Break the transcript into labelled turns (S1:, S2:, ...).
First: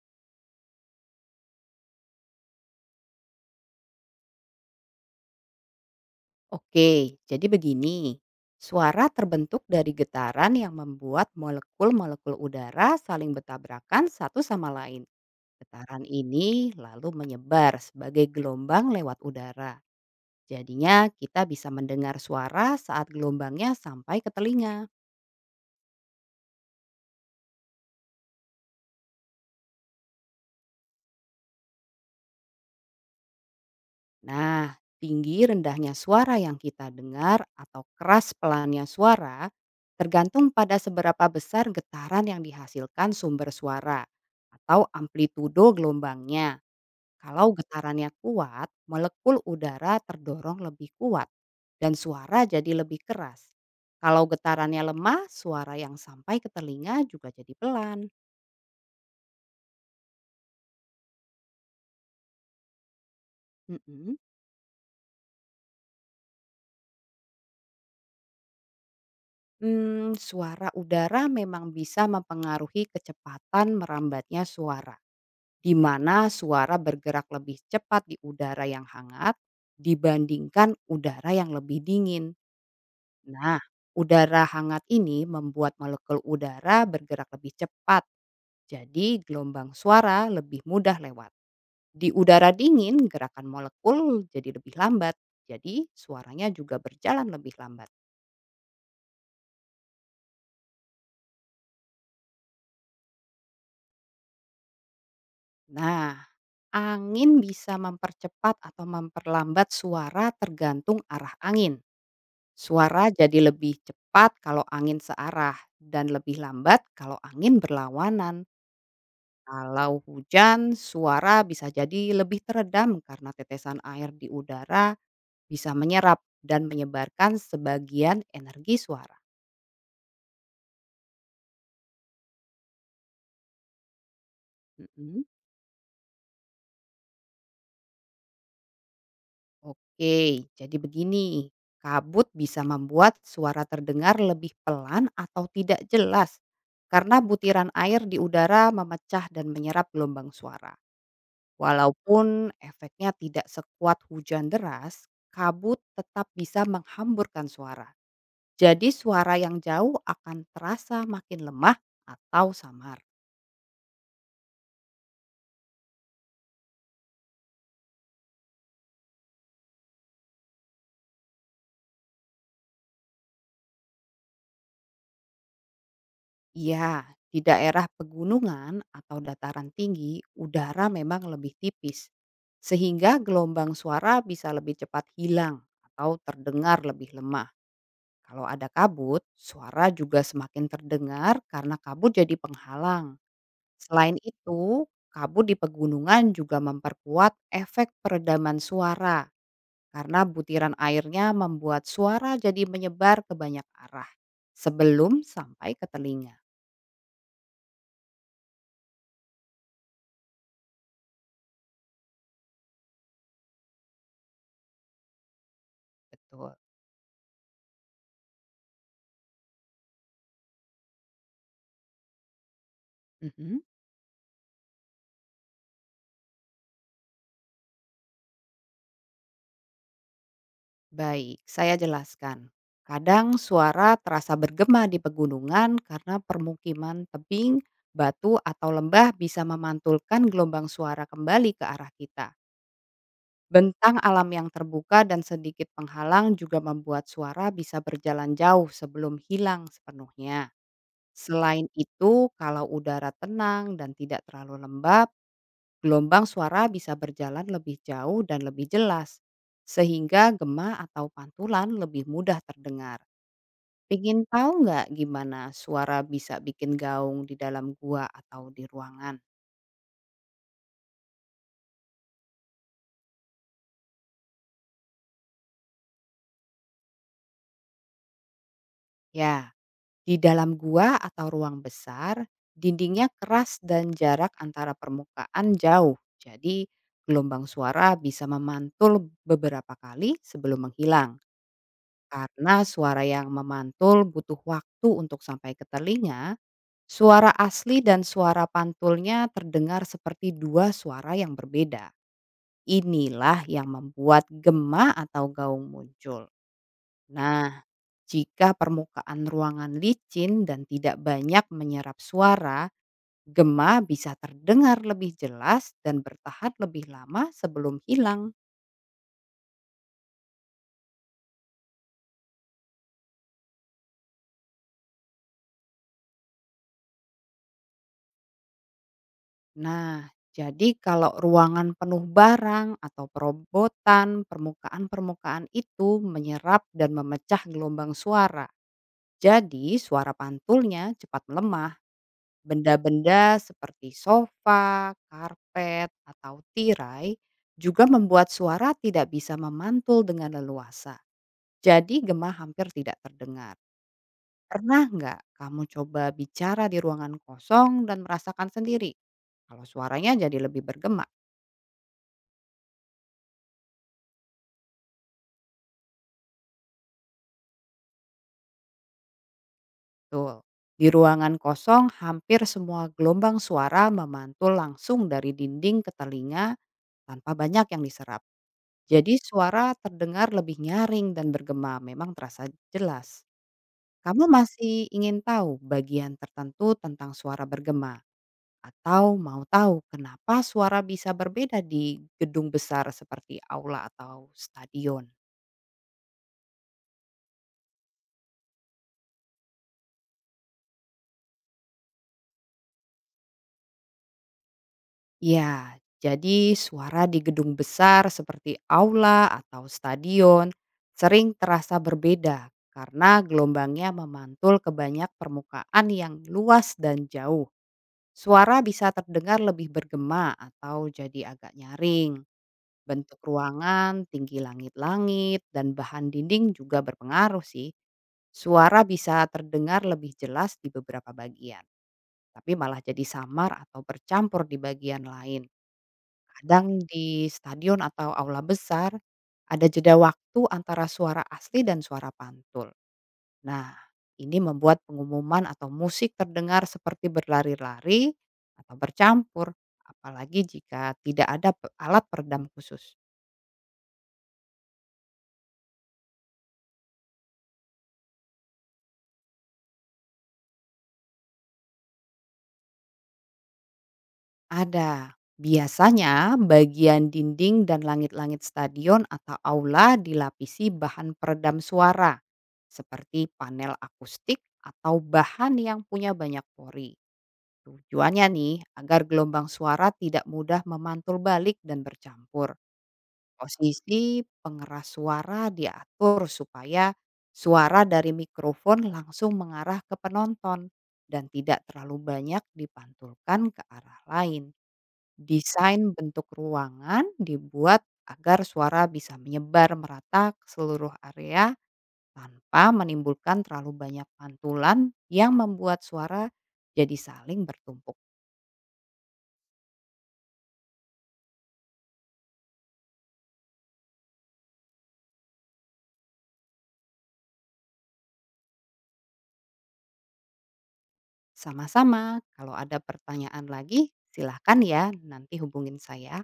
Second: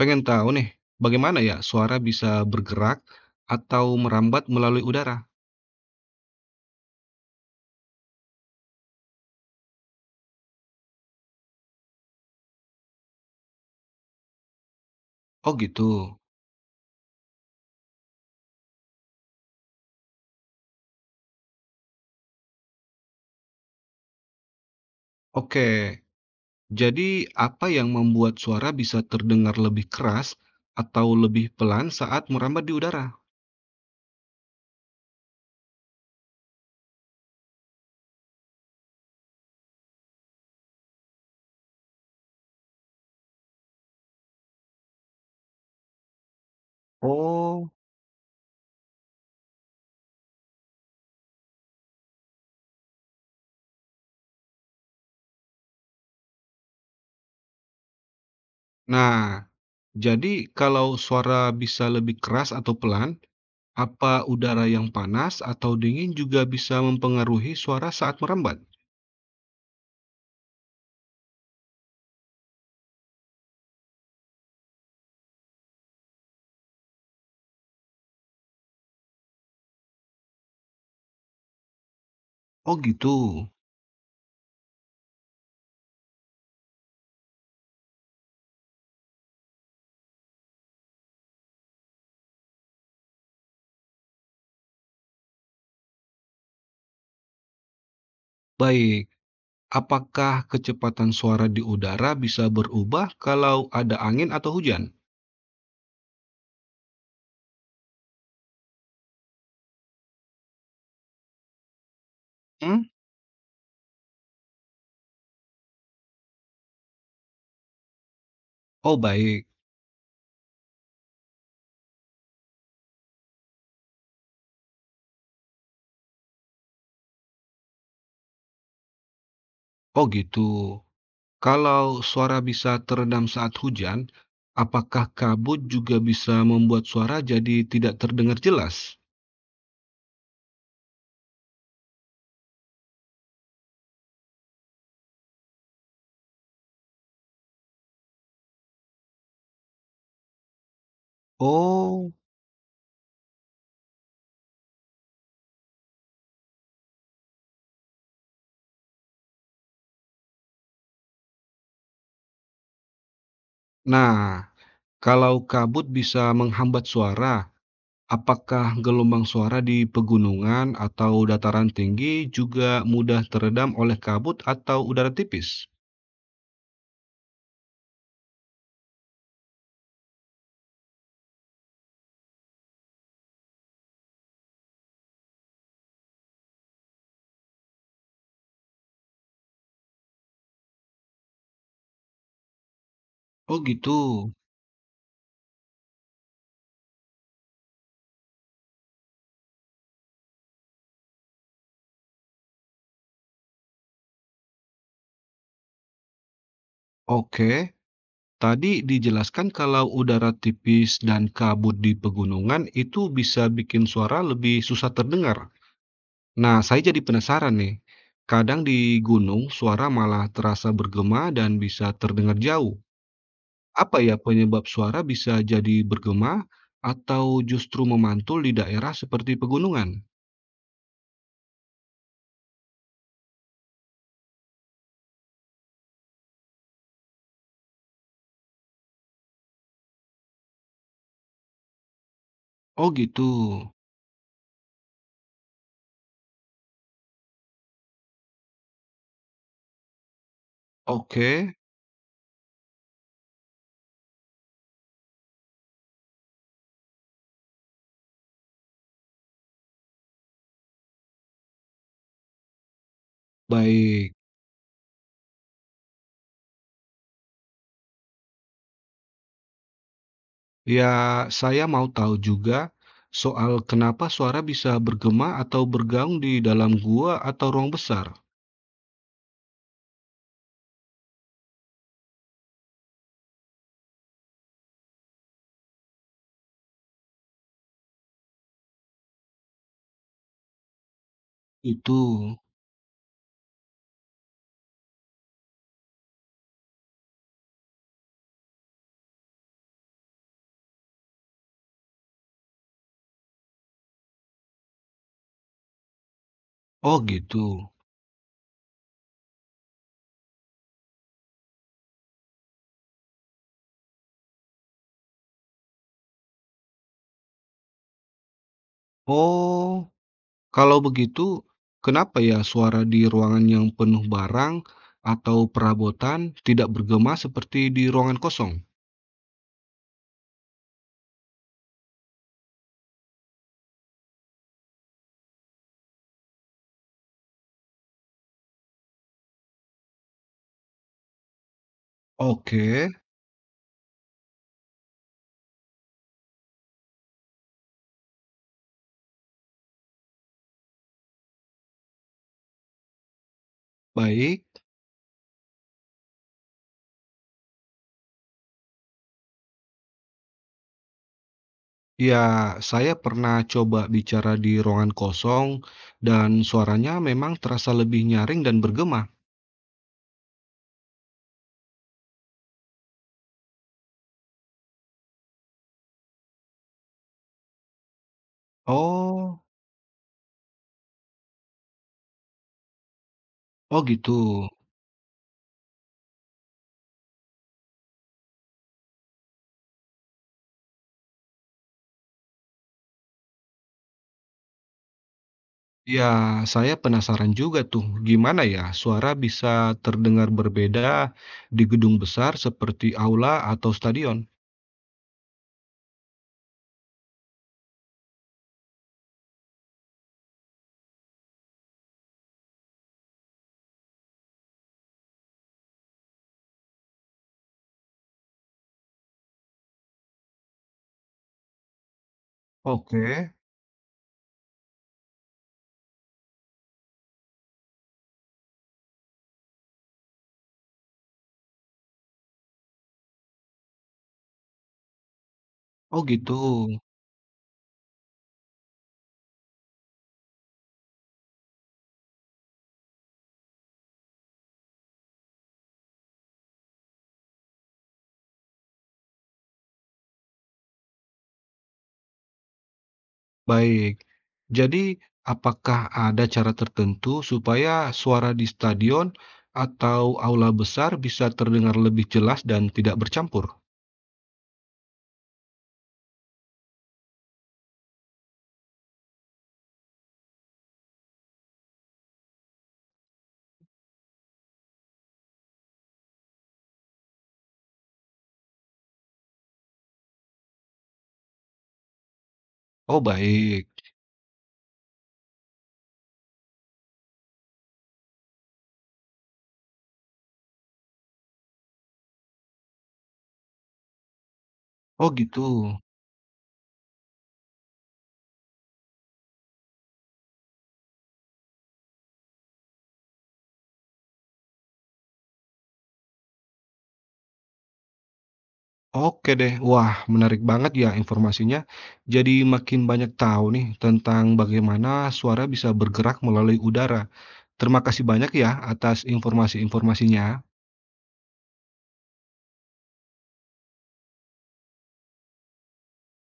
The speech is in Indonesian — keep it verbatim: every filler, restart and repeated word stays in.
S1: Pengen tahu nih, bagaimana ya suara bisa bergerak atau merambat melalui udara?
S2: Oke, jadi begini. Suara terbentuk dari getaran yang membuat molekul-molekul udara saling bertabrakan satu sama lain.
S1: Oh gitu.
S2: Getaran ini lalu menyebar sebagai gelombang lewat udara. Jadinya kita bisa mendengar suara saat gelombangnya sampai ke telinga.
S1: Oke, jadi apa yang membuat suara bisa terdengar lebih keras atau lebih pelan saat merambat di udara?
S2: Nah, tinggi rendahnya suara yang kita dengar atau keras pelannya suara tergantung pada seberapa besar getaran yang dihasilkan sumber suara atau amplitudo gelombangnya. Kalau
S1: Oh,
S2: getarannya kuat, molekul udara terdorong lebih kuat dan suara jadi lebih keras. Kalau getarannya lemah, suara yang sampai ke telinga juga jadi pelan.
S1: nah, jadi kalau suara bisa lebih keras atau pelan, apa
S2: Mm-mm.
S1: udara yang panas atau dingin juga bisa mempengaruhi suara saat merambat?
S2: Hmm, suara udara memang bisa mempengaruhi kecepatan merambatnya suara. Di mana suara bergerak lebih cepat di udara yang hangat dibandingkan udara yang lebih dingin.
S1: Oh gitu.
S2: Nah, udara hangat ini membuat molekul udara bergerak lebih cepat, jadi gelombang suara lebih mudah lewat. Di udara dingin, gerakan molekul jadi lebih lambat, jadi suaranya juga berjalan lebih lambat.
S1: Baik. Apakah kecepatan suara di udara bisa berubah kalau ada angin atau hujan?
S2: Nah, angin bisa mempercepat atau memperlambat suara tergantung arah angin.
S1: Hmm?
S2: Suara jadi lebih cepat kalau angin searah dan lebih lambat kalau angin berlawanan.
S1: Oh baik,
S2: Kalau hujan, suara bisa jadi lebih teredam karena tetesan air di udara bisa menyerap dan menyebarkan sebagian energi suara.
S1: oh gitu. Kalau suara bisa teredam saat hujan, apakah
S2: Mm-mm.
S1: kabut juga bisa membuat suara jadi tidak terdengar jelas?
S2: Oke, jadi begini. Kabut bisa membuat suara terdengar lebih pelan atau tidak jelas karena butiran air di udara memecah dan menyerap gelombang suara.
S1: Oh,
S2: Walaupun efeknya tidak sekuat hujan deras, kabut tetap bisa menghamburkan suara. Jadi suara yang jauh akan terasa makin lemah atau samar.
S1: nah, kalau kabut bisa menghambat suara, apakah gelombang suara di pegunungan atau dataran tinggi juga mudah teredam oleh kabut atau udara tipis?
S2: Iya, di daerah pegunungan atau dataran tinggi, udara memang lebih tipis. Sehingga gelombang suara bisa lebih cepat hilang atau terdengar lebih lemah. Kalau ada kabut, suara juga semakin terdengar karena kabut jadi penghalang.
S1: Oh gitu.
S2: Selain itu, kabut di pegunungan juga memperkuat efek peredaman suara karena butiran airnya membuat suara jadi menyebar ke banyak arah sebelum sampai ke telinga.
S1: Oke, tadi dijelaskan kalau udara tipis dan kabut di pegunungan itu bisa bikin suara lebih susah terdengar.
S2: Betul.
S1: Nah, saya jadi penasaran nih. Kadang di gunung suara malah terasa bergema dan bisa terdengar jauh.
S2: Mhm.
S1: Apa ya penyebab suara bisa jadi bergema atau justru memantul di daerah seperti pegunungan?
S2: Baik, saya jelaskan. Kadang suara terasa bergema di pegunungan karena permukiman tebing, batu atau lembah bisa memantulkan gelombang suara kembali ke arah kita.
S1: Oh gitu.
S2: Bentang alam yang terbuka dan sedikit penghalang juga membuat suara bisa berjalan jauh sebelum hilang sepenuhnya.
S1: Oke,
S2: Selain itu, kalau udara tenang dan tidak terlalu lembab, gelombang suara bisa berjalan lebih jauh dan lebih jelas, sehingga gema atau pantulan lebih mudah terdengar.
S1: baik.
S2: Pingin tahu nggak gimana suara bisa bikin gaung di dalam gua atau di ruangan?
S1: Ya, saya mau tahu juga soal kenapa suara bisa bergema atau bergaung di dalam gua atau ruang besar.
S2: Ya, di dalam gua atau ruang besar, dindingnya keras dan jarak antara permukaan jauh. Jadi gelombang suara bisa memantul beberapa kali sebelum menghilang.
S1: Itu.
S2: Karena suara yang memantul butuh waktu untuk sampai ke telinga, suara asli dan suara pantulnya terdengar seperti dua suara yang berbeda. Inilah yang membuat gema atau gaung muncul.
S1: Oh, gitu.
S2: Nah, jika permukaan ruangan licin dan tidak banyak menyerap suara, gema bisa terdengar lebih jelas dan bertahan lebih lama sebelum hilang.
S1: Oh, kalau begitu, kenapa ya suara di ruangan yang penuh barang atau perabotan tidak bergema seperti di ruangan kosong?
S2: Nah, jadi kalau ruangan penuh barang atau perobotan, permukaan-permukaan itu menyerap dan memecah gelombang suara. Jadi suara pantulnya cepat melemah.
S1: Oke,
S2: Benda-benda seperti sofa, karpet, atau tirai juga membuat suara tidak bisa memantul dengan leluasa. Jadi gema hampir tidak terdengar.
S1: baik.
S2: Pernah nggak kamu coba bicara di ruangan kosong dan merasakan sendiri kalau suaranya jadi lebih bergema?
S1: Ya, saya pernah coba bicara di ruangan kosong dan suaranya memang terasa lebih nyaring dan bergema.
S2: Betul. Di ruangan kosong hampir semua gelombang suara memantul langsung dari dinding ke telinga tanpa banyak yang diserap. Jadi
S1: Oh.
S2: suara terdengar lebih nyaring dan bergema, memang terasa jelas.
S1: Oh gitu.
S2: Kamu masih ingin tahu bagian tertentu tentang suara bergema? Atau mau tahu kenapa suara bisa berbeda di gedung besar seperti aula atau stadion?
S1: Ya, saya penasaran juga tuh, gimana ya suara bisa terdengar berbeda di gedung besar seperti aula atau stadion?
S2: Ya, jadi suara di gedung besar seperti aula atau stadion sering terasa berbeda karena gelombangnya memantul ke banyak permukaan yang luas dan jauh. Suara bisa terdengar lebih bergema atau jadi agak nyaring. Bentuk
S1: Oke.
S2: ruangan, tinggi langit-langit, dan bahan dinding juga berpengaruh sih. Suara bisa terdengar lebih jelas di beberapa bagian, tapi malah jadi samar atau bercampur di bagian lain.
S1: Oh gitu.
S2: Kadang di stadion atau aula besar, ada jeda waktu antara suara asli dan suara pantul. Nah, ini membuat pengumuman atau musik terdengar seperti berlari-lari atau bercampur, apalagi jika tidak ada pe- alat peredam khusus.
S1: Baik. Jadi, apakah ada cara tertentu supaya suara di stadion atau aula besar bisa terdengar lebih jelas dan tidak bercampur?
S2: Ada. Biasanya bagian dinding dan langit-langit stadion atau aula dilapisi bahan peredam suara seperti panel akustik atau bahan yang punya banyak pori. Tujuannya nih agar gelombang suara tidak mudah memantul balik dan bercampur.
S1: Oh baik.
S2: Posisi pengeras suara diatur supaya suara dari mikrofon langsung mengarah ke penonton dan tidak terlalu banyak dipantulkan ke arah lain.
S1: Oh gitu.
S2: Desain bentuk ruangan dibuat agar suara bisa menyebar merata ke seluruh area tanpa menimbulkan terlalu banyak pantulan yang membuat suara jadi saling bertumpuk.
S1: Oke deh, wah menarik banget ya informasinya. Jadi makin banyak tahu nih tentang bagaimana suara bisa bergerak melalui udara. Terima kasih banyak ya atas informasi-informasinya.
S2: Sama-sama, kalau ada pertanyaan lagi silahkan ya nanti hubungin saya.